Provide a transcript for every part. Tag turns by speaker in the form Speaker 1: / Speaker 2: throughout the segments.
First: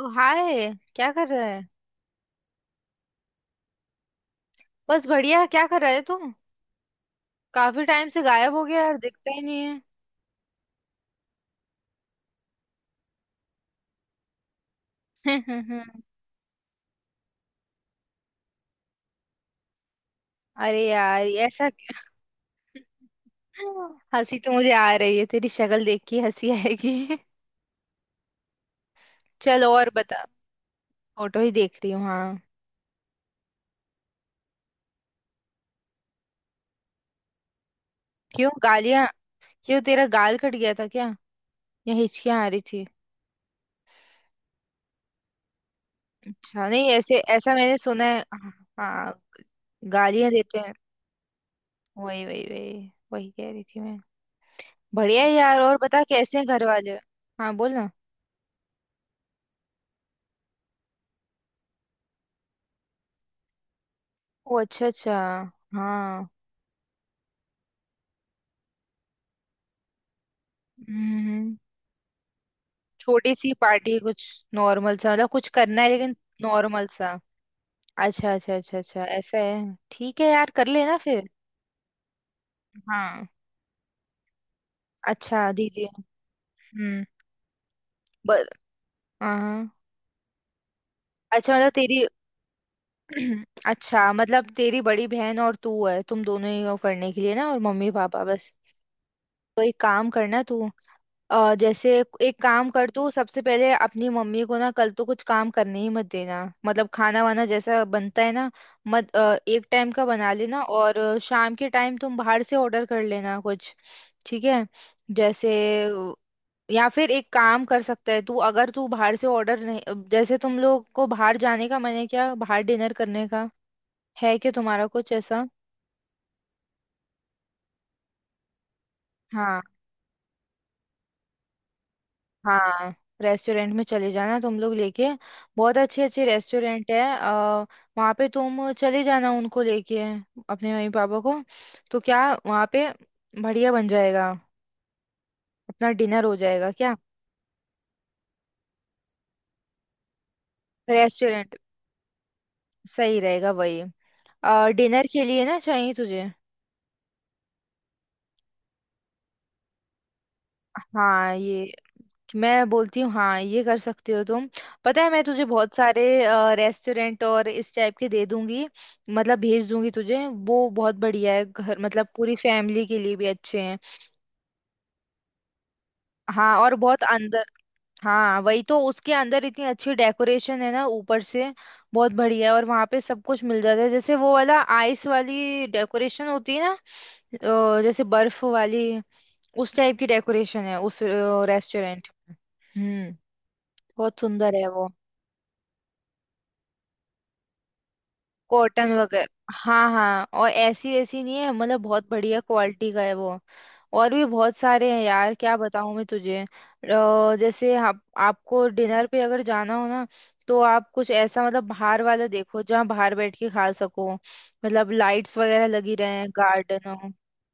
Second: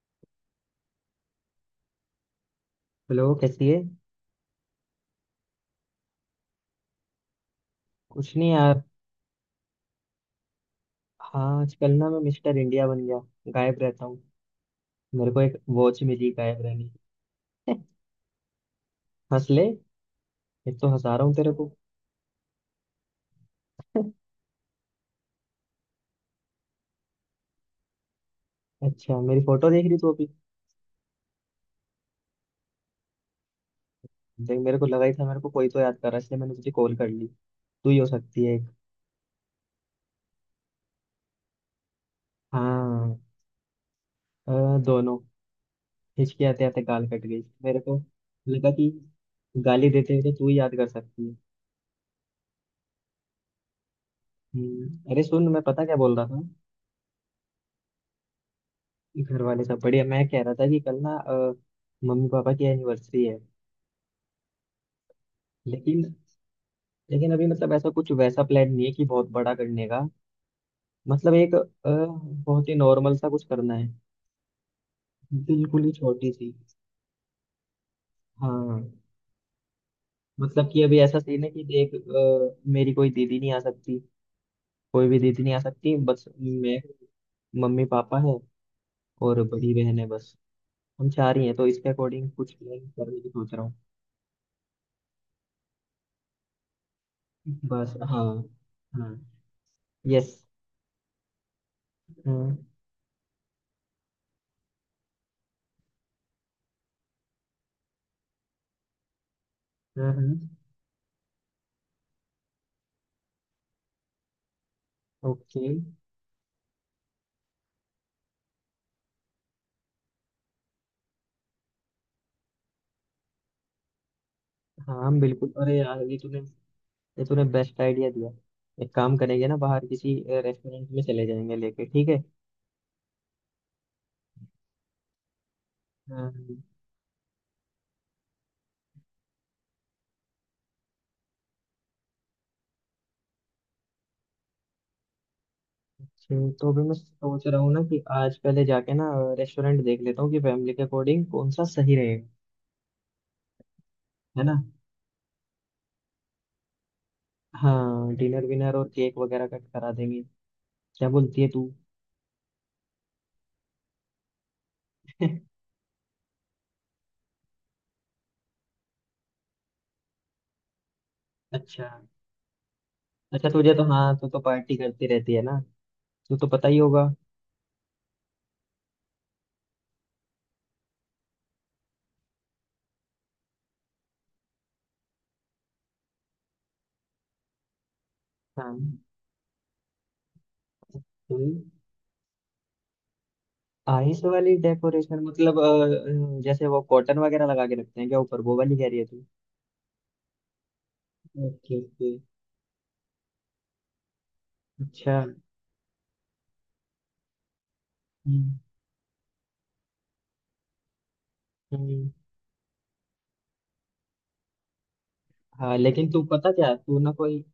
Speaker 1: ओ hi क्या कर रहा है।
Speaker 2: हेलो, कैसी है?
Speaker 1: बस बढ़िया क्या कर रहा है तुम। काफी टाइम से
Speaker 2: कुछ नहीं
Speaker 1: गायब हो गया
Speaker 2: यार।
Speaker 1: यार दिखता ही नहीं है।
Speaker 2: हाँ, आजकल ना मैं मिस्टर इंडिया बन गया। गायब रहता हूँ। मेरे को एक वॉच मिली गायब रहने की। हंस ले। एक
Speaker 1: अरे
Speaker 2: तो हंसा
Speaker 1: यार
Speaker 2: रहा हूँ तेरे को।
Speaker 1: हंसी तो मुझे आ रही है तेरी शक्ल देख के हंसी आएगी।
Speaker 2: अच्छा, मेरी
Speaker 1: चल
Speaker 2: फोटो देख
Speaker 1: और
Speaker 2: रही तू
Speaker 1: बता।
Speaker 2: अभी?
Speaker 1: फोटो ही देख रही हूँ हाँ।
Speaker 2: देख, मेरे को लगा ही था मेरे को कोई तो याद कर रहा है, इसलिए मैंने तुझे कॉल कर ली। तू ही हो सकती
Speaker 1: क्यों
Speaker 2: है एक।
Speaker 1: गालियां। क्यों तेरा गाल कट गया था क्या। या हिचकियां आ रही थी।
Speaker 2: हाँ। अ, दोनों। हिचकी आते
Speaker 1: अच्छा
Speaker 2: आते
Speaker 1: नहीं
Speaker 2: गाल
Speaker 1: ऐसे
Speaker 2: कट गई
Speaker 1: ऐसा मैंने
Speaker 2: मेरे को।
Speaker 1: सुना है।
Speaker 2: लगा कि
Speaker 1: हाँ।
Speaker 2: गाली देते हुए
Speaker 1: गालियां
Speaker 2: तो तू
Speaker 1: देते
Speaker 2: ही
Speaker 1: हैं।
Speaker 2: याद कर सकती है।
Speaker 1: वही वही वही वही कह रही थी मैं।
Speaker 2: अरे
Speaker 1: बढ़िया है
Speaker 2: सुन,
Speaker 1: यार
Speaker 2: मैं
Speaker 1: और
Speaker 2: पता क्या
Speaker 1: बता
Speaker 2: बोल रहा
Speaker 1: कैसे
Speaker 2: था।
Speaker 1: हैं घर वाले। हाँ बोल।
Speaker 2: घर वाले सब बढ़िया। मैं कह रहा था कि कल ना मम्मी पापा की एनिवर्सरी है।
Speaker 1: ओ अच्छा अच्छा।
Speaker 2: लेकिन
Speaker 1: हाँ।
Speaker 2: लेकिन अभी मतलब ऐसा कुछ वैसा प्लान नहीं है कि बहुत बड़ा करने का। मतलब एक
Speaker 1: हम्म।
Speaker 2: बहुत ही नॉर्मल सा
Speaker 1: छोटी
Speaker 2: कुछ
Speaker 1: सी
Speaker 2: करना है।
Speaker 1: पार्टी कुछ। नॉर्मल सा मतलब कुछ करना
Speaker 2: बिल्कुल
Speaker 1: है
Speaker 2: ही
Speaker 1: लेकिन।
Speaker 2: छोटी सी।
Speaker 1: नॉर्मल सा। अच्छा अच्छा अच्छा
Speaker 2: हाँ।
Speaker 1: अच्छा ऐसा है ठीक है यार कर
Speaker 2: मतलब कि
Speaker 1: लेना
Speaker 2: अभी ऐसा
Speaker 1: फिर।
Speaker 2: सीन है कि देख, मेरी कोई
Speaker 1: हाँ।
Speaker 2: दीदी नहीं आ सकती। कोई भी
Speaker 1: अच्छा
Speaker 2: दीदी नहीं आ
Speaker 1: दीदी।
Speaker 2: सकती, बस मैं।
Speaker 1: हम्म।
Speaker 2: मम्मी पापा है।
Speaker 1: बर
Speaker 2: और
Speaker 1: हाँ।
Speaker 2: बड़ी बहन है बस। हम चार ही
Speaker 1: अच्छा
Speaker 2: हैं, तो
Speaker 1: मतलब
Speaker 2: इसके
Speaker 1: तेरी
Speaker 2: अकॉर्डिंग कुछ प्लान करने की सोच रहा हूँ।
Speaker 1: अच्छा मतलब तेरी बड़ी बहन और तू है तुम दोनों ही हो करने के लिए ना और मम्मी
Speaker 2: बस
Speaker 1: पापा
Speaker 2: हाँ।
Speaker 1: बस।
Speaker 2: हाँ।
Speaker 1: तो एक काम
Speaker 2: यस।
Speaker 1: करना तू। जैसे। एक
Speaker 2: हम्म,
Speaker 1: काम कर तू सबसे पहले अपनी मम्मी को ना कल तो कुछ काम करने ही मत देना। मतलब खाना वाना जैसा बनता है ना। मत एक टाइम का बना
Speaker 2: हम्म।
Speaker 1: लेना और शाम के टाइम तुम बाहर से ऑर्डर कर लेना कुछ। ठीक है। जैसे।
Speaker 2: ओके।
Speaker 1: अ, या फिर एक काम कर सकता है तू अगर तू बाहर से ऑर्डर नहीं जैसे तुम लोग को बाहर जाने का मन है क्या बाहर डिनर करने का। है क्या तुम्हारा कुछ
Speaker 2: हाँ
Speaker 1: ऐसा।
Speaker 2: बिल्कुल, अरे यार, ये तूने बेस्ट आइडिया दिया। एक काम करेंगे ना,
Speaker 1: हाँ।
Speaker 2: बाहर किसी रेस्टोरेंट में चले जाएंगे लेके, ठीक है।
Speaker 1: हाँ रेस्टोरेंट में चले जाना तुम लोग लेके। बहुत अच्छे अच्छे
Speaker 2: अम,
Speaker 1: रेस्टोरेंट है वहाँ पे तुम चले जाना उनको लेके। अपने मम्मी पापा को। तो क्या वहाँ पे। बढ़िया बन जाएगा। अपना डिनर हो
Speaker 2: अच्छा,
Speaker 1: जाएगा
Speaker 2: तो भी
Speaker 1: क्या।
Speaker 2: मैं सोच रहा हूँ ना कि आज पहले जाके ना रेस्टोरेंट देख लेता हूँ कि फैमिली के अकॉर्डिंग कौन
Speaker 1: रेस्टोरेंट
Speaker 2: सा सही रहेगा।
Speaker 1: सही रहेगा वही।
Speaker 2: है ना।
Speaker 1: डिनर के लिए ना चाहिए तुझे।
Speaker 2: हाँ, डिनर विनर और केक वगैरह कट करा देंगे। क्या
Speaker 1: हाँ
Speaker 2: बोलती है
Speaker 1: ये।
Speaker 2: तू?
Speaker 1: मैं बोलती हूँ हाँ ये कर सकती हो तुम। पता है मैं तुझे बहुत सारे। रेस्टोरेंट और इस टाइप के दे दूंगी। मतलब भेज दूंगी तुझे वो बहुत बढ़िया है घर
Speaker 2: अच्छा
Speaker 1: मतलब पूरी फैमिली के लिए भी
Speaker 2: अच्छा,
Speaker 1: अच्छे
Speaker 2: तुझे
Speaker 1: हैं।
Speaker 2: तो हाँ, तू तो पार्टी करती रहती है ना। तू तो
Speaker 1: हाँ
Speaker 2: पता
Speaker 1: और
Speaker 2: ही
Speaker 1: बहुत
Speaker 2: होगा।
Speaker 1: अंदर। हाँ वही तो उसके अंदर इतनी अच्छी डेकोरेशन है ना ऊपर से। बहुत बढ़िया है और वहाँ पे सब कुछ मिल जाता है जैसे वो वाला आइस वाली डेकोरेशन होती है ना। जैसे बर्फ
Speaker 2: हाँ।
Speaker 1: वाली। उस टाइप की डेकोरेशन है उस
Speaker 2: हम्म।
Speaker 1: रेस्टोरेंट में। हम्म। बहुत
Speaker 2: आइस वाली
Speaker 1: सुंदर है वो।
Speaker 2: डेकोरेशन मतलब, जैसे वो कॉटन वगैरह लगा के रखते हैं क्या ऊपर, वो वाली कह
Speaker 1: कॉटन
Speaker 2: रही है तू?
Speaker 1: वगैरह। हाँ हाँ और ऐसी वैसी नहीं है
Speaker 2: ओके
Speaker 1: मतलब बहुत
Speaker 2: ओके।
Speaker 1: बढ़िया क्वालिटी का है वो। और भी बहुत सारे हैं
Speaker 2: अच्छा।
Speaker 1: यार क्या बताऊँ मैं तुझे जैसे आप।
Speaker 2: हम्म,
Speaker 1: आपको डिनर पे अगर जाना हो ना। तो आप कुछ ऐसा मतलब बाहर
Speaker 2: हम्म,
Speaker 1: वाला देखो जहाँ बाहर बैठ के खा सको मतलब लाइट्स वगैरह
Speaker 2: हाँ,
Speaker 1: लगी
Speaker 2: लेकिन तू
Speaker 1: रहे
Speaker 2: पता क्या,
Speaker 1: गार्डन
Speaker 2: तू
Speaker 1: हो।
Speaker 2: ना कोई।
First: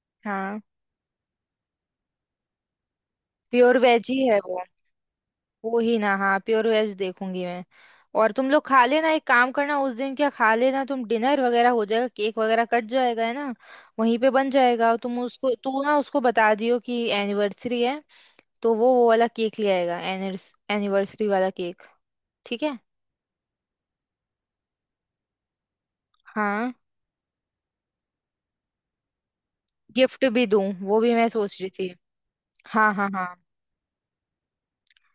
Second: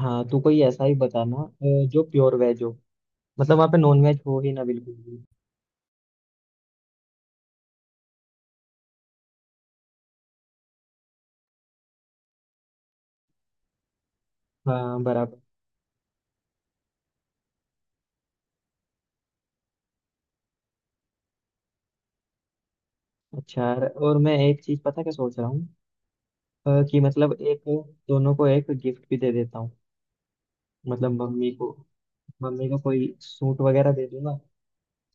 Speaker 2: हाँ, तू कोई
Speaker 1: हाँ
Speaker 2: ऐसा ही बताना जो प्योर वेज हो। मतलब वहाँ पे
Speaker 1: प्योर
Speaker 2: नॉन
Speaker 1: वेज ही
Speaker 2: वेज
Speaker 1: है
Speaker 2: हो ही
Speaker 1: वो।
Speaker 2: ना बिल्कुल भी।
Speaker 1: वो ही ना हाँ प्योर वेज देखूंगी मैं। और तुम लोग खा लेना एक काम करना उस दिन क्या खा लेना तुम डिनर वगैरह हो जाएगा केक वगैरह कट जाएगा है ना। वहीं पे बन जाएगा
Speaker 2: हाँ
Speaker 1: तुम
Speaker 2: बराबर।
Speaker 1: उसको तू ना उसको बता दियो कि एनिवर्सरी है। तो वो वाला केक ले आएगा। एनिवर्सरी वाला केक। ठीक है।
Speaker 2: अच्छा, और मैं एक चीज पता क्या सोच रहा हूँ,
Speaker 1: हाँ
Speaker 2: कि मतलब एक, दोनों को एक गिफ्ट भी दे देता हूँ।
Speaker 1: गिफ्ट भी दूं वो
Speaker 2: मतलब
Speaker 1: भी मैं
Speaker 2: मम्मी
Speaker 1: सोच
Speaker 2: को।
Speaker 1: रही थी।
Speaker 2: मम्मी को
Speaker 1: हाँ हाँ
Speaker 2: कोई
Speaker 1: हाँ।
Speaker 2: सूट वगैरह दे दूंगा।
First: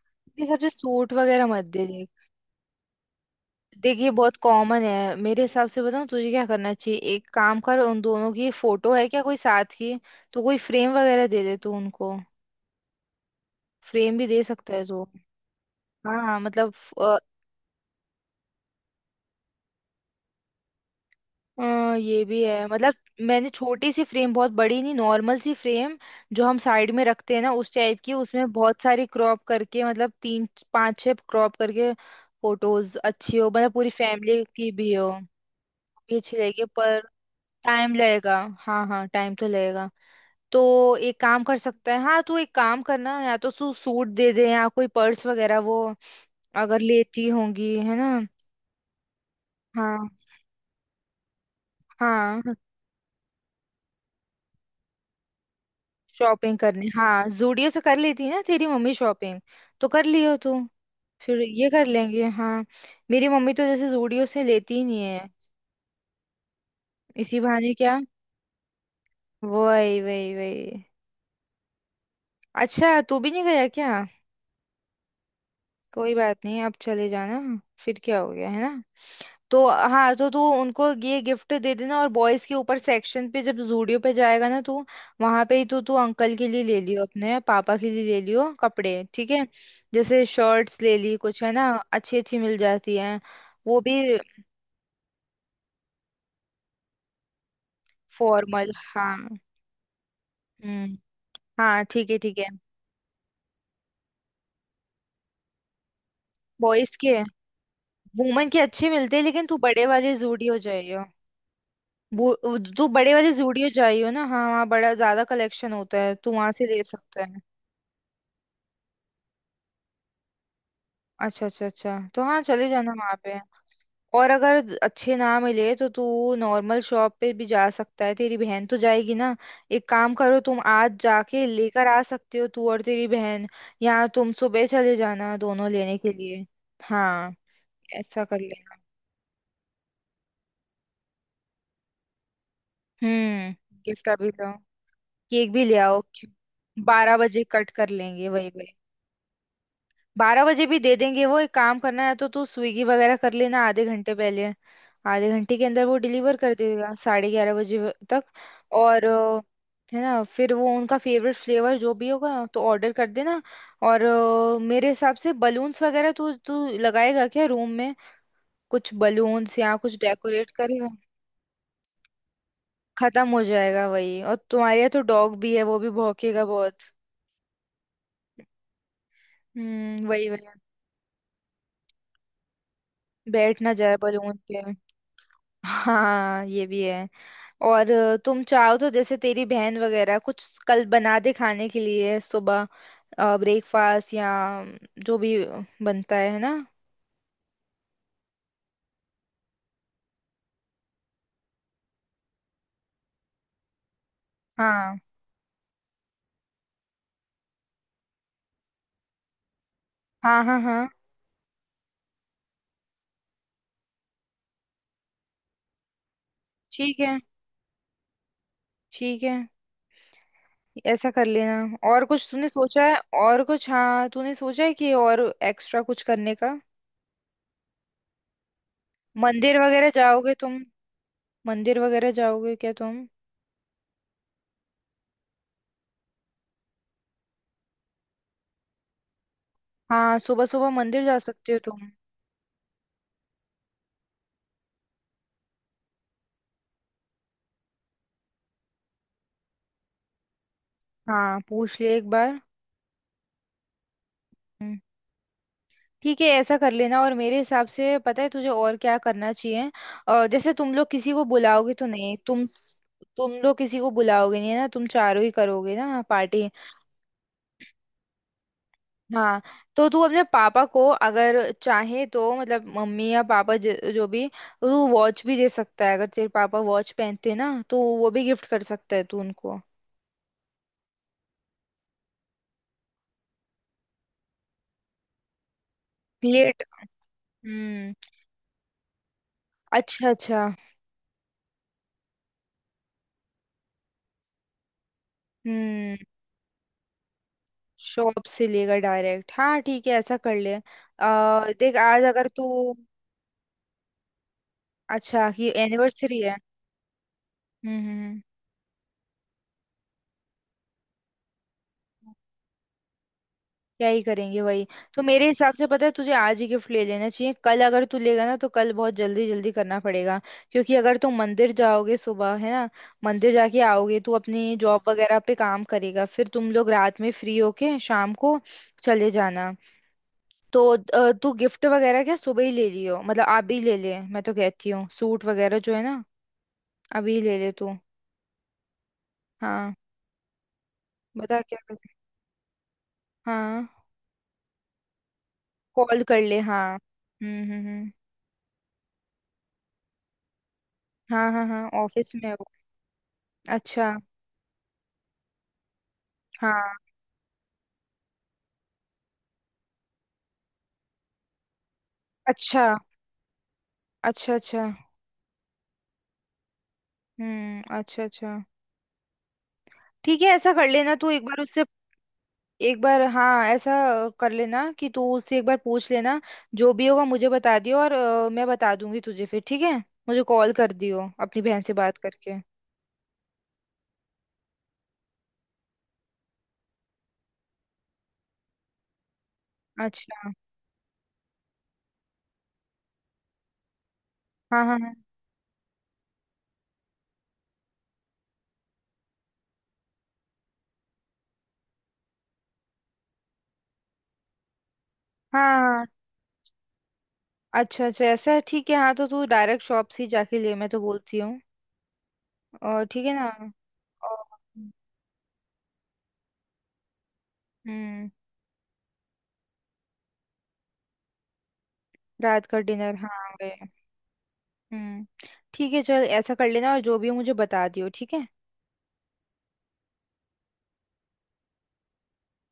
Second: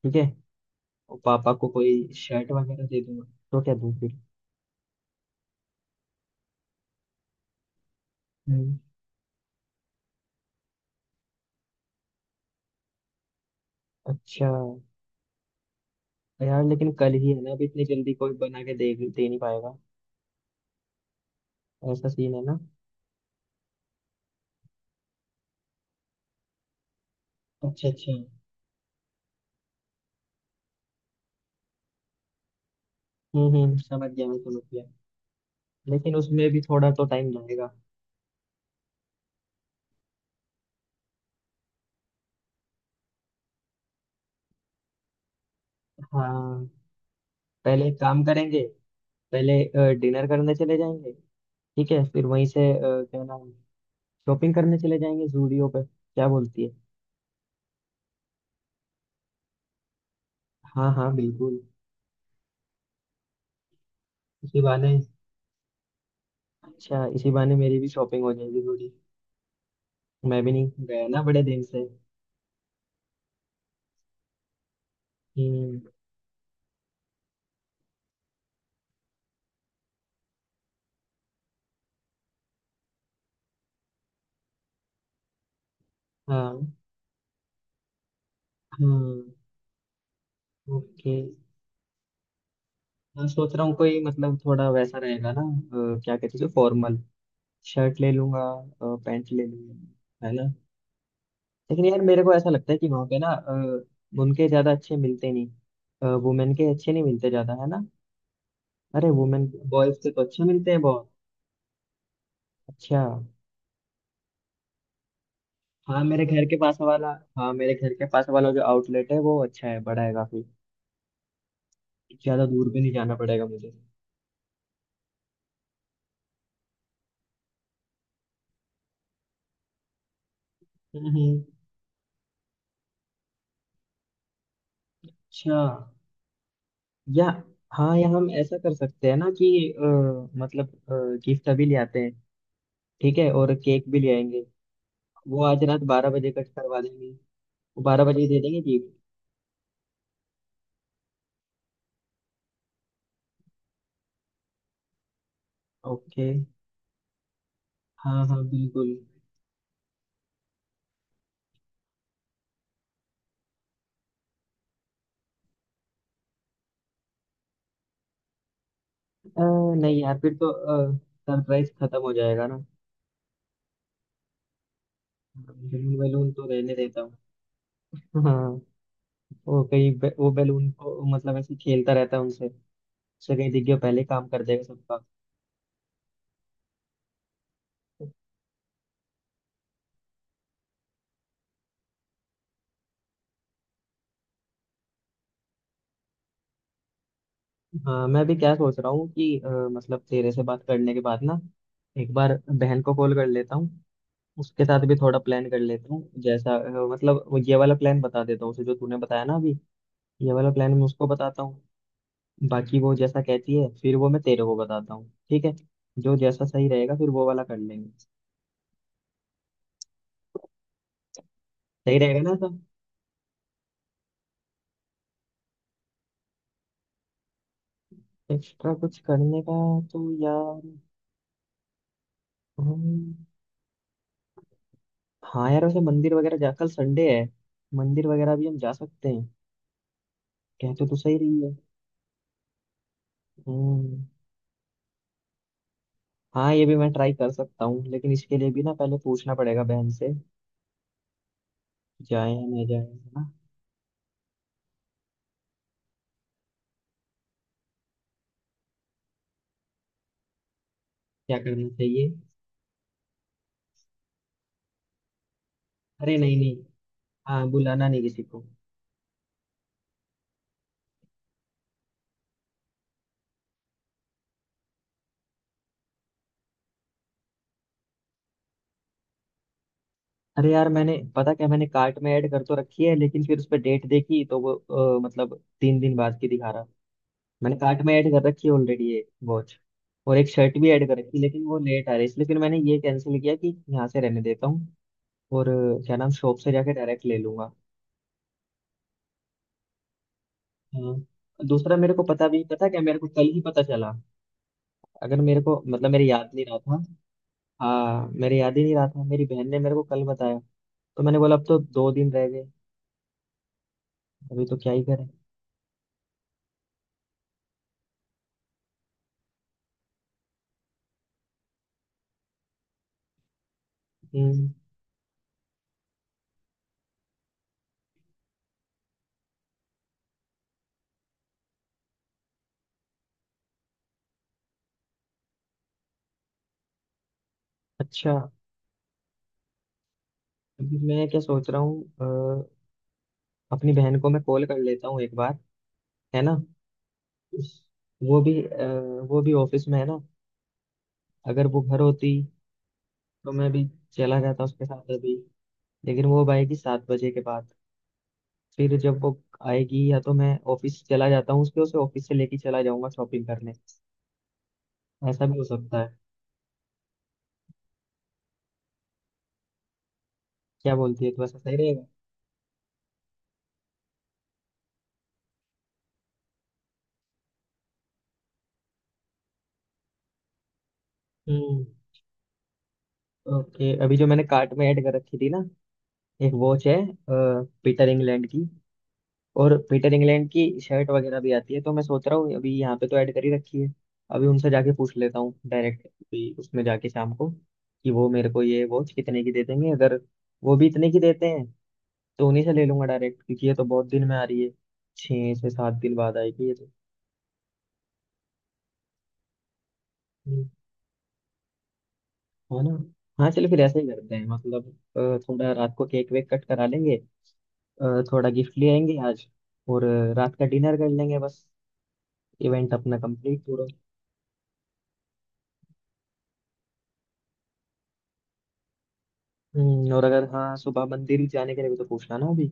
Speaker 2: ठीक है।
Speaker 1: ये सबसे सूट
Speaker 2: और
Speaker 1: वगैरह
Speaker 2: पापा
Speaker 1: मत
Speaker 2: को
Speaker 1: दे।
Speaker 2: कोई शर्ट वगैरह दे दूंगा। तो क्या दूं
Speaker 1: देखिए
Speaker 2: फिर?
Speaker 1: बहुत कॉमन है मेरे हिसाब से बताऊं तुझे क्या करना चाहिए एक काम कर उन दोनों की
Speaker 2: हम्म,
Speaker 1: फोटो है क्या कोई साथ की। तो कोई फ्रेम वगैरह दे दे तू उनको। फ्रेम भी दे
Speaker 2: अच्छा।
Speaker 1: सकता है तू। हाँ हाँ,
Speaker 2: यार,
Speaker 1: मतलब।
Speaker 2: लेकिन कल
Speaker 1: अ,
Speaker 2: ही है ना, अभी इतनी जल्दी कोई बना के दे दे नहीं पाएगा। ऐसा
Speaker 1: ये
Speaker 2: सीन है
Speaker 1: भी
Speaker 2: ना।
Speaker 1: है मतलब। मैंने छोटी सी फ्रेम बहुत बड़ी नहीं नॉर्मल सी फ्रेम। जो हम साइड में रखते हैं ना उस
Speaker 2: अच्छा
Speaker 1: टाइप
Speaker 2: अच्छा।
Speaker 1: की उसमें बहुत सारी क्रॉप करके मतलब तीन। पांच छह क्रॉप करके। फोटोज अच्छी हो
Speaker 2: हम्म,
Speaker 1: मतलब पूरी
Speaker 2: समझ गया, मैं
Speaker 1: फैमिली
Speaker 2: समझ
Speaker 1: की
Speaker 2: गया।
Speaker 1: भी हो। भी
Speaker 2: लेकिन
Speaker 1: अच्छी
Speaker 2: उसमें भी
Speaker 1: लगेगी
Speaker 2: थोड़ा
Speaker 1: पर।
Speaker 2: तो टाइम लगेगा।
Speaker 1: टाइम लगेगा हाँ हाँ टाइम तो लगेगा। तो एक काम कर सकता है हाँ तू एक काम करना या तो तू सूट दे दे या कोई पर्स वगैरह वो।
Speaker 2: हाँ।
Speaker 1: अगर लेती होंगी
Speaker 2: पहले
Speaker 1: है
Speaker 2: एक
Speaker 1: ना।
Speaker 2: काम करेंगे। पहले
Speaker 1: हाँ।
Speaker 2: डिनर करने चले जाएंगे। ठीक है, फिर
Speaker 1: हाँ
Speaker 2: वहीं से क्या नाम, शॉपिंग करने चले जाएंगे जूडियो पे, क्या
Speaker 1: शॉपिंग
Speaker 2: बोलती है?
Speaker 1: करनी हाँ जूडियो से कर लेती है ना तेरी मम्मी शॉपिंग। तो कर लियो तू।
Speaker 2: हाँ हाँ
Speaker 1: फिर
Speaker 2: बिल्कुल।
Speaker 1: ये कर लेंगे हाँ। मेरी मम्मी तो जैसे जूडियो से
Speaker 2: इसी
Speaker 1: लेती ही
Speaker 2: बहाने।
Speaker 1: नहीं है।
Speaker 2: अच्छा, इसी
Speaker 1: इसी
Speaker 2: बहाने
Speaker 1: बहाने
Speaker 2: मेरी भी
Speaker 1: क्या।
Speaker 2: शॉपिंग हो जाएगी थोड़ी।
Speaker 1: वही वही
Speaker 2: मैं भी नहीं
Speaker 1: वही।
Speaker 2: गया ना बड़े दिन से।
Speaker 1: अच्छा तू भी नहीं गया क्या।
Speaker 2: हम्म।
Speaker 1: कोई बात नहीं अब चले जाना। फिर क्या हो गया है ना। तो हाँ तो तू उनको ये गिफ्ट दे देना और बॉयज के ऊपर सेक्शन पे जब जूडियो पे जाएगा ना तू। वहां पे ही तू तू अंकल के लिए
Speaker 2: हाँ
Speaker 1: ले लियो अपने पापा के लिए ले लियो कपड़े
Speaker 2: हाँ।
Speaker 1: ठीक है। जैसे शर्ट्स ले
Speaker 2: ओके।
Speaker 1: ली कुछ है ना। अच्छी अच्छी मिल जाती है।
Speaker 2: मैं सोच रहा हूँ
Speaker 1: वो
Speaker 2: कोई
Speaker 1: भी।
Speaker 2: मतलब थोड़ा वैसा रहेगा ना, क्या कहते हैं, फॉर्मल शर्ट ले लूंगा।
Speaker 1: फॉर्मल हाँ।
Speaker 2: पैंट ले लूंगा है ना।
Speaker 1: हम्म। हाँ
Speaker 2: लेकिन यार
Speaker 1: ठीक है
Speaker 2: मेरे को
Speaker 1: ठीक है।
Speaker 2: ऐसा लगता है कि वहाँ पे ना उनके ज्यादा अच्छे मिलते नहीं। वुमेन के अच्छे
Speaker 1: बॉयज
Speaker 2: नहीं
Speaker 1: के।
Speaker 2: मिलते ज्यादा, है ना।
Speaker 1: वुमन के अच्छे
Speaker 2: अरे
Speaker 1: मिलते हैं लेकिन
Speaker 2: वुमेन।
Speaker 1: तू बड़े
Speaker 2: बॉयज के
Speaker 1: वाले
Speaker 2: तो अच्छे
Speaker 1: जूडियो
Speaker 2: मिलते हैं
Speaker 1: जाइयो।
Speaker 2: बहुत।
Speaker 1: तू
Speaker 2: अच्छा।
Speaker 1: बड़े वाले जूडियो जाइयो ना हाँ वहाँ बड़ा ज्यादा कलेक्शन होता
Speaker 2: हाँ,
Speaker 1: है
Speaker 2: मेरे
Speaker 1: तू
Speaker 2: घर
Speaker 1: वहां
Speaker 2: के
Speaker 1: से
Speaker 2: पास
Speaker 1: ले
Speaker 2: वाला।
Speaker 1: सकता है।
Speaker 2: हाँ, मेरे घर के पास वाला जो आउटलेट है वो अच्छा है, बड़ा है काफी।
Speaker 1: अच्छा अच्छा अच्छा तो हाँ
Speaker 2: ज्यादा
Speaker 1: चले
Speaker 2: दूर भी
Speaker 1: जाना
Speaker 2: नहीं
Speaker 1: वहां
Speaker 2: जाना
Speaker 1: पे।
Speaker 2: पड़ेगा मुझे।
Speaker 1: और अगर अच्छे ना मिले तो तू। नॉर्मल शॉप पे भी जा सकता है तेरी बहन तो जाएगी ना। एक काम करो तुम आज
Speaker 2: हम्म,
Speaker 1: जाके लेकर आ सकते हो तू और तेरी बहन। या तुम सुबह चले जाना
Speaker 2: अच्छा।
Speaker 1: दोनों लेने के लिए।
Speaker 2: या,
Speaker 1: हाँ।
Speaker 2: हाँ, या
Speaker 1: ऐसा
Speaker 2: हम
Speaker 1: कर
Speaker 2: ऐसा कर
Speaker 1: लेना।
Speaker 2: सकते हैं ना कि, मतलब गिफ्ट अभी ले आते हैं। ठीक है,
Speaker 1: हम्म।
Speaker 2: और केक भी
Speaker 1: गिफ्ट
Speaker 2: ले
Speaker 1: अभी
Speaker 2: आएंगे।
Speaker 1: लो।
Speaker 2: वो
Speaker 1: केक भी
Speaker 2: आज
Speaker 1: ले
Speaker 2: रात
Speaker 1: आओ।
Speaker 2: 12 बजे कट करवा देंगे।
Speaker 1: बारह
Speaker 2: वो
Speaker 1: बजे कट कर
Speaker 2: 12 बजे ही
Speaker 1: लेंगे
Speaker 2: दे
Speaker 1: वही
Speaker 2: देंगे
Speaker 1: वही।
Speaker 2: जी।
Speaker 1: बारह बजे भी दे देंगे वो एक काम करना है तो तू स्विगी वगैरह कर लेना आधे घंटे पहले। आधे घंटे के अंदर वो
Speaker 2: ओके।
Speaker 1: डिलीवर कर देगा साढ़े ग्यारह बजे तक।
Speaker 2: हाँ हाँ बिल्कुल।
Speaker 1: और है ना फिर वो उनका फेवरेट फ्लेवर जो भी होगा तो ऑर्डर कर देना। और मेरे हिसाब से बलून्स वगैरह तू तू लगाएगा क्या रूम में। कुछ
Speaker 2: अ,
Speaker 1: बलून्स या कुछ
Speaker 2: नहीं यार, फिर
Speaker 1: डेकोरेट
Speaker 2: तो
Speaker 1: करेगा।
Speaker 2: सरप्राइज खत्म हो जाएगा ना।
Speaker 1: खत्म हो जाएगा वही और तुम्हारे यहाँ तो डॉग भी है वो भी
Speaker 2: बैलून बैलून
Speaker 1: भौंकेगा
Speaker 2: तो रहने
Speaker 1: बहुत।
Speaker 2: देता हूँ। हाँ। वो कहीं बे-
Speaker 1: वही
Speaker 2: वो
Speaker 1: वही।
Speaker 2: बैलून को मतलब ऐसे खेलता रहता है उनसे। उससे कहीं
Speaker 1: बैठ
Speaker 2: दिख
Speaker 1: ना
Speaker 2: गया,
Speaker 1: जाए
Speaker 2: पहले काम
Speaker 1: बलून
Speaker 2: कर
Speaker 1: पे।
Speaker 2: देगा सबका।
Speaker 1: हाँ ये भी है। और तुम चाहो तो जैसे तेरी बहन वगैरह कुछ कल बना दे खाने के लिए सुबह। ब्रेकफास्ट या। जो भी। बनता है ना।
Speaker 2: हाँ, मैं भी क्या सोच रहा हूँ कि मतलब तेरे से बात करने के बाद ना, एक बार बहन को कॉल कर लेता हूँ। उसके साथ भी
Speaker 1: हाँ
Speaker 2: थोड़ा प्लान कर लेता हूँ जैसा, मतलब वो ये वाला प्लान बता देता हूँ उसे जो तूने बताया ना अभी। ये
Speaker 1: हाँ
Speaker 2: वाला
Speaker 1: हाँ।
Speaker 2: प्लान मैं
Speaker 1: हाँ
Speaker 2: उसको बताता हूँ। बाकी वो जैसा कहती है फिर वो मैं तेरे को बताता हूँ, ठीक है। जो जैसा सही रहेगा
Speaker 1: ठीक
Speaker 2: फिर
Speaker 1: है
Speaker 2: वो वाला कर लेंगे।
Speaker 1: ठीक है ऐसा कर लेना
Speaker 2: सही
Speaker 1: और
Speaker 2: रहेगा
Speaker 1: कुछ
Speaker 2: ना
Speaker 1: तूने
Speaker 2: सब।
Speaker 1: सोचा है और कुछ हाँ तूने सोचा है कि और एक्स्ट्रा कुछ करने का।
Speaker 2: एक्स्ट्रा कुछ करने का।
Speaker 1: मंदिर वगैरह
Speaker 2: तो
Speaker 1: जाओगे तुम।
Speaker 2: यार
Speaker 1: मंदिर वगैरह जाओगे क्या तुम।
Speaker 2: हम- हाँ यार, वैसे मंदिर वगैरह जा, कल संडे है। मंदिर वगैरह भी हम जा सकते हैं।
Speaker 1: हाँ सुबह सुबह
Speaker 2: कहते तो
Speaker 1: मंदिर
Speaker 2: सही
Speaker 1: जा
Speaker 2: रही
Speaker 1: सकते
Speaker 2: है।
Speaker 1: हो तुम।
Speaker 2: हम्म। हाँ, ये भी मैं ट्राई कर सकता हूँ, लेकिन इसके लिए भी ना पहले पूछना पड़ेगा बहन से।
Speaker 1: हाँ पूछ ले एक
Speaker 2: जाए
Speaker 1: बार।
Speaker 2: या नहीं जाए, है ना।
Speaker 1: हम्म। ठीक है ऐसा कर लेना और मेरे हिसाब से पता है तुझे और क्या करना चाहिए। जैसे तुम लोग किसी को
Speaker 2: क्या करना
Speaker 1: बुलाओगे तो
Speaker 2: चाहिए?
Speaker 1: नहीं तुम। तुम लोग किसी को बुलाओगे नहीं है ना तुम चारों ही करोगे ना
Speaker 2: अरे नहीं
Speaker 1: पार्टी।
Speaker 2: नहीं। हाँ, बुलाना नहीं किसी को।
Speaker 1: हाँ तो तू अपने पापा को अगर। चाहे तो मतलब मम्मी या पापा जो भी तो तू वॉच भी दे सकता है अगर तेरे पापा वॉच पहनते हैं ना तो वो भी गिफ्ट कर सकता है तू उनको।
Speaker 2: अरे यार, मैंने पता क्या, मैंने कार्ट में ऐड कर तो रखी है लेकिन फिर उस पर डेट देखी तो वो मतलब 3 दिन बाद की दिखा
Speaker 1: प्लेट।
Speaker 2: रहा। मैंने कार्ट
Speaker 1: हम्म।
Speaker 2: में ऐड कर रखी है ऑलरेडी ये वॉच।
Speaker 1: अच्छा
Speaker 2: और एक
Speaker 1: अच्छा।
Speaker 2: शर्ट भी ऐड कर रखी, लेकिन वो लेट आ रही है इसलिए फिर मैंने ये कैंसिल किया कि यहाँ से रहने देता हूँ। और क्या
Speaker 1: हम्म।
Speaker 2: नाम, शॉप से जाके डायरेक्ट ले लूंगा।
Speaker 1: शॉप से लेकर डायरेक्ट हाँ ठीक है ऐसा कर ले।
Speaker 2: हाँ।
Speaker 1: देख
Speaker 2: दूसरा मेरे
Speaker 1: आज
Speaker 2: को
Speaker 1: अगर
Speaker 2: पता
Speaker 1: तू।
Speaker 2: क्या मेरे को कल ही पता चला। अगर
Speaker 1: अच्छा
Speaker 2: मेरे
Speaker 1: ये
Speaker 2: को, मतलब मेरे
Speaker 1: एनिवर्सरी
Speaker 2: याद
Speaker 1: है।
Speaker 2: नहीं रहा था।
Speaker 1: हम्म हम्म
Speaker 2: हाँ,
Speaker 1: हम्म।
Speaker 2: मेरे याद ही नहीं रहा था, मेरी बहन ने मेरे को कल बताया। तो मैंने बोला अब तो 2 दिन रह गए।
Speaker 1: क्या ही करेंगे
Speaker 2: अभी तो
Speaker 1: वही।
Speaker 2: क्या ही
Speaker 1: तो
Speaker 2: करें।
Speaker 1: मेरे हिसाब से पता है तुझे आज ही गिफ्ट ले लेना चाहिए कल अगर तू लेगा ना तो कल बहुत जल्दी जल्दी करना पड़ेगा। क्योंकि अगर तू मंदिर जाओगे सुबह है ना। मंदिर जाके आओगे तू
Speaker 2: हम्म।
Speaker 1: अपनी जॉब वगैरह पे काम करेगा फिर तुम लोग रात में फ्री होके शाम को। चले जाना। तो तू गिफ्ट वगैरह क्या सुबह ही ले लियो मतलब आप भी ले ले मैं तो कहती हूँ सूट वगैरह जो है ना। अभी ले ले तू।
Speaker 2: अच्छा।
Speaker 1: हाँ।
Speaker 2: अभी मैं क्या
Speaker 1: बता
Speaker 2: सोच
Speaker 1: क्या
Speaker 2: रहा
Speaker 1: कर।
Speaker 2: हूँ,
Speaker 1: हाँ।
Speaker 2: अपनी बहन को मैं कॉल कर लेता हूँ एक बार।
Speaker 1: कॉल कर
Speaker 2: है ना।
Speaker 1: ले हाँ। हम्म।
Speaker 2: वो भी, वो भी ऑफिस में है ना।
Speaker 1: हाँ हाँ
Speaker 2: अगर वो
Speaker 1: हाँ
Speaker 2: घर होती
Speaker 1: ऑफिस में है वो।
Speaker 2: तो मैं भी
Speaker 1: अच्छा।
Speaker 2: चला जाता उसके साथ अभी। लेकिन वो अब आएगी
Speaker 1: हाँ।
Speaker 2: 7 बजे के बाद। फिर जब वो आएगी, या तो मैं ऑफिस चला जाता हूँ उसके, उसे ऑफिस से लेके चला
Speaker 1: अच्छा
Speaker 2: जाऊंगा शॉपिंग करने।
Speaker 1: अच्छा अच्छा।
Speaker 2: ऐसा भी हो सकता है।
Speaker 1: अच्छा अच्छा। ठीक है ऐसा कर
Speaker 2: क्या
Speaker 1: लेना
Speaker 2: बोलती
Speaker 1: तू
Speaker 2: है, तो
Speaker 1: एक
Speaker 2: ऐसा
Speaker 1: बार
Speaker 2: सही
Speaker 1: उससे।
Speaker 2: रहेगा?
Speaker 1: एक बार हाँ ऐसा। कर लेना कि तू उससे एक बार पूछ लेना। जो भी होगा मुझे बता दियो और मैं बता दूंगी तुझे फिर ठीक है। मुझे कॉल कर दियो अपनी बहन
Speaker 2: हम्म।
Speaker 1: से बात करके।
Speaker 2: ओके, अभी जो मैंने कार्ट में ऐड कर रखी थी ना, एक वॉच है, पीटर इंग्लैंड की। और पीटर इंग्लैंड
Speaker 1: अच्छा।
Speaker 2: की शर्ट वगैरह भी आती है, तो मैं सोच रहा हूँ अभी यहाँ पे तो ऐड कर ही रखी है। अभी उनसे
Speaker 1: हाँ
Speaker 2: जाके
Speaker 1: हाँ हाँ।
Speaker 2: पूछ लेता हूँ डायरेक्ट, अभी उसमें जाके शाम को, कि वो मेरे को ये वॉच कितने की दे देंगे, अगर वो भी इतने की देते हैं तो उन्हीं से ले लूंगा डायरेक्ट, क्योंकि ये तो बहुत दिन में आ रही है। छः से
Speaker 1: हाँ
Speaker 2: सात
Speaker 1: हाँ।
Speaker 2: दिन बाद आएगी ये तो।
Speaker 1: अच्छा अच्छा ऐसा है ठीक है हाँ तो तू डायरेक्ट शॉप से ही जाके
Speaker 2: हम्म,
Speaker 1: ले मैं तो बोलती हूँ।
Speaker 2: है ना।
Speaker 1: और ठीक है ना।
Speaker 2: हाँ चलो फिर ऐसे ही करते
Speaker 1: और।
Speaker 2: हैं मतलब, थोड़ा रात को केक वेक कट करा लेंगे, अ,
Speaker 1: हम्म।
Speaker 2: थोड़ा गिफ्ट ले आएंगे आज, और रात का डिनर कर लेंगे बस।
Speaker 1: रात का
Speaker 2: इवेंट
Speaker 1: डिनर
Speaker 2: अपना
Speaker 1: हाँ
Speaker 2: कंप्लीट
Speaker 1: वे।
Speaker 2: पूरा।
Speaker 1: हम्म। ठीक है चल ऐसा कर लेना और जो भी हो मुझे बता दियो ठीक है।
Speaker 2: और अगर हाँ, सुबह मंदिर जाने के लिए भी तो पूछना ना अभी।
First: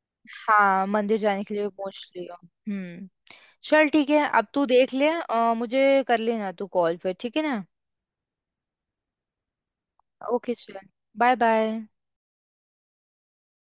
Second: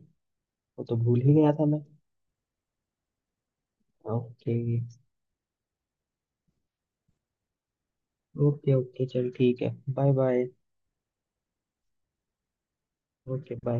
Speaker 2: वो
Speaker 1: हाँ
Speaker 2: तो
Speaker 1: मंदिर
Speaker 2: भूल ही
Speaker 1: जाने
Speaker 2: गया
Speaker 1: के
Speaker 2: था
Speaker 1: लिए
Speaker 2: मैं।
Speaker 1: पूछ लियो हम्म। चल ठीक है अब
Speaker 2: ओके
Speaker 1: तू देख ले मुझे कर लेना तू कॉल पे ठीक है ना।
Speaker 2: ओके। ओके चल, ठीक है, बाय बाय।
Speaker 1: ओके चल बाय बाय।
Speaker 2: Okay bye.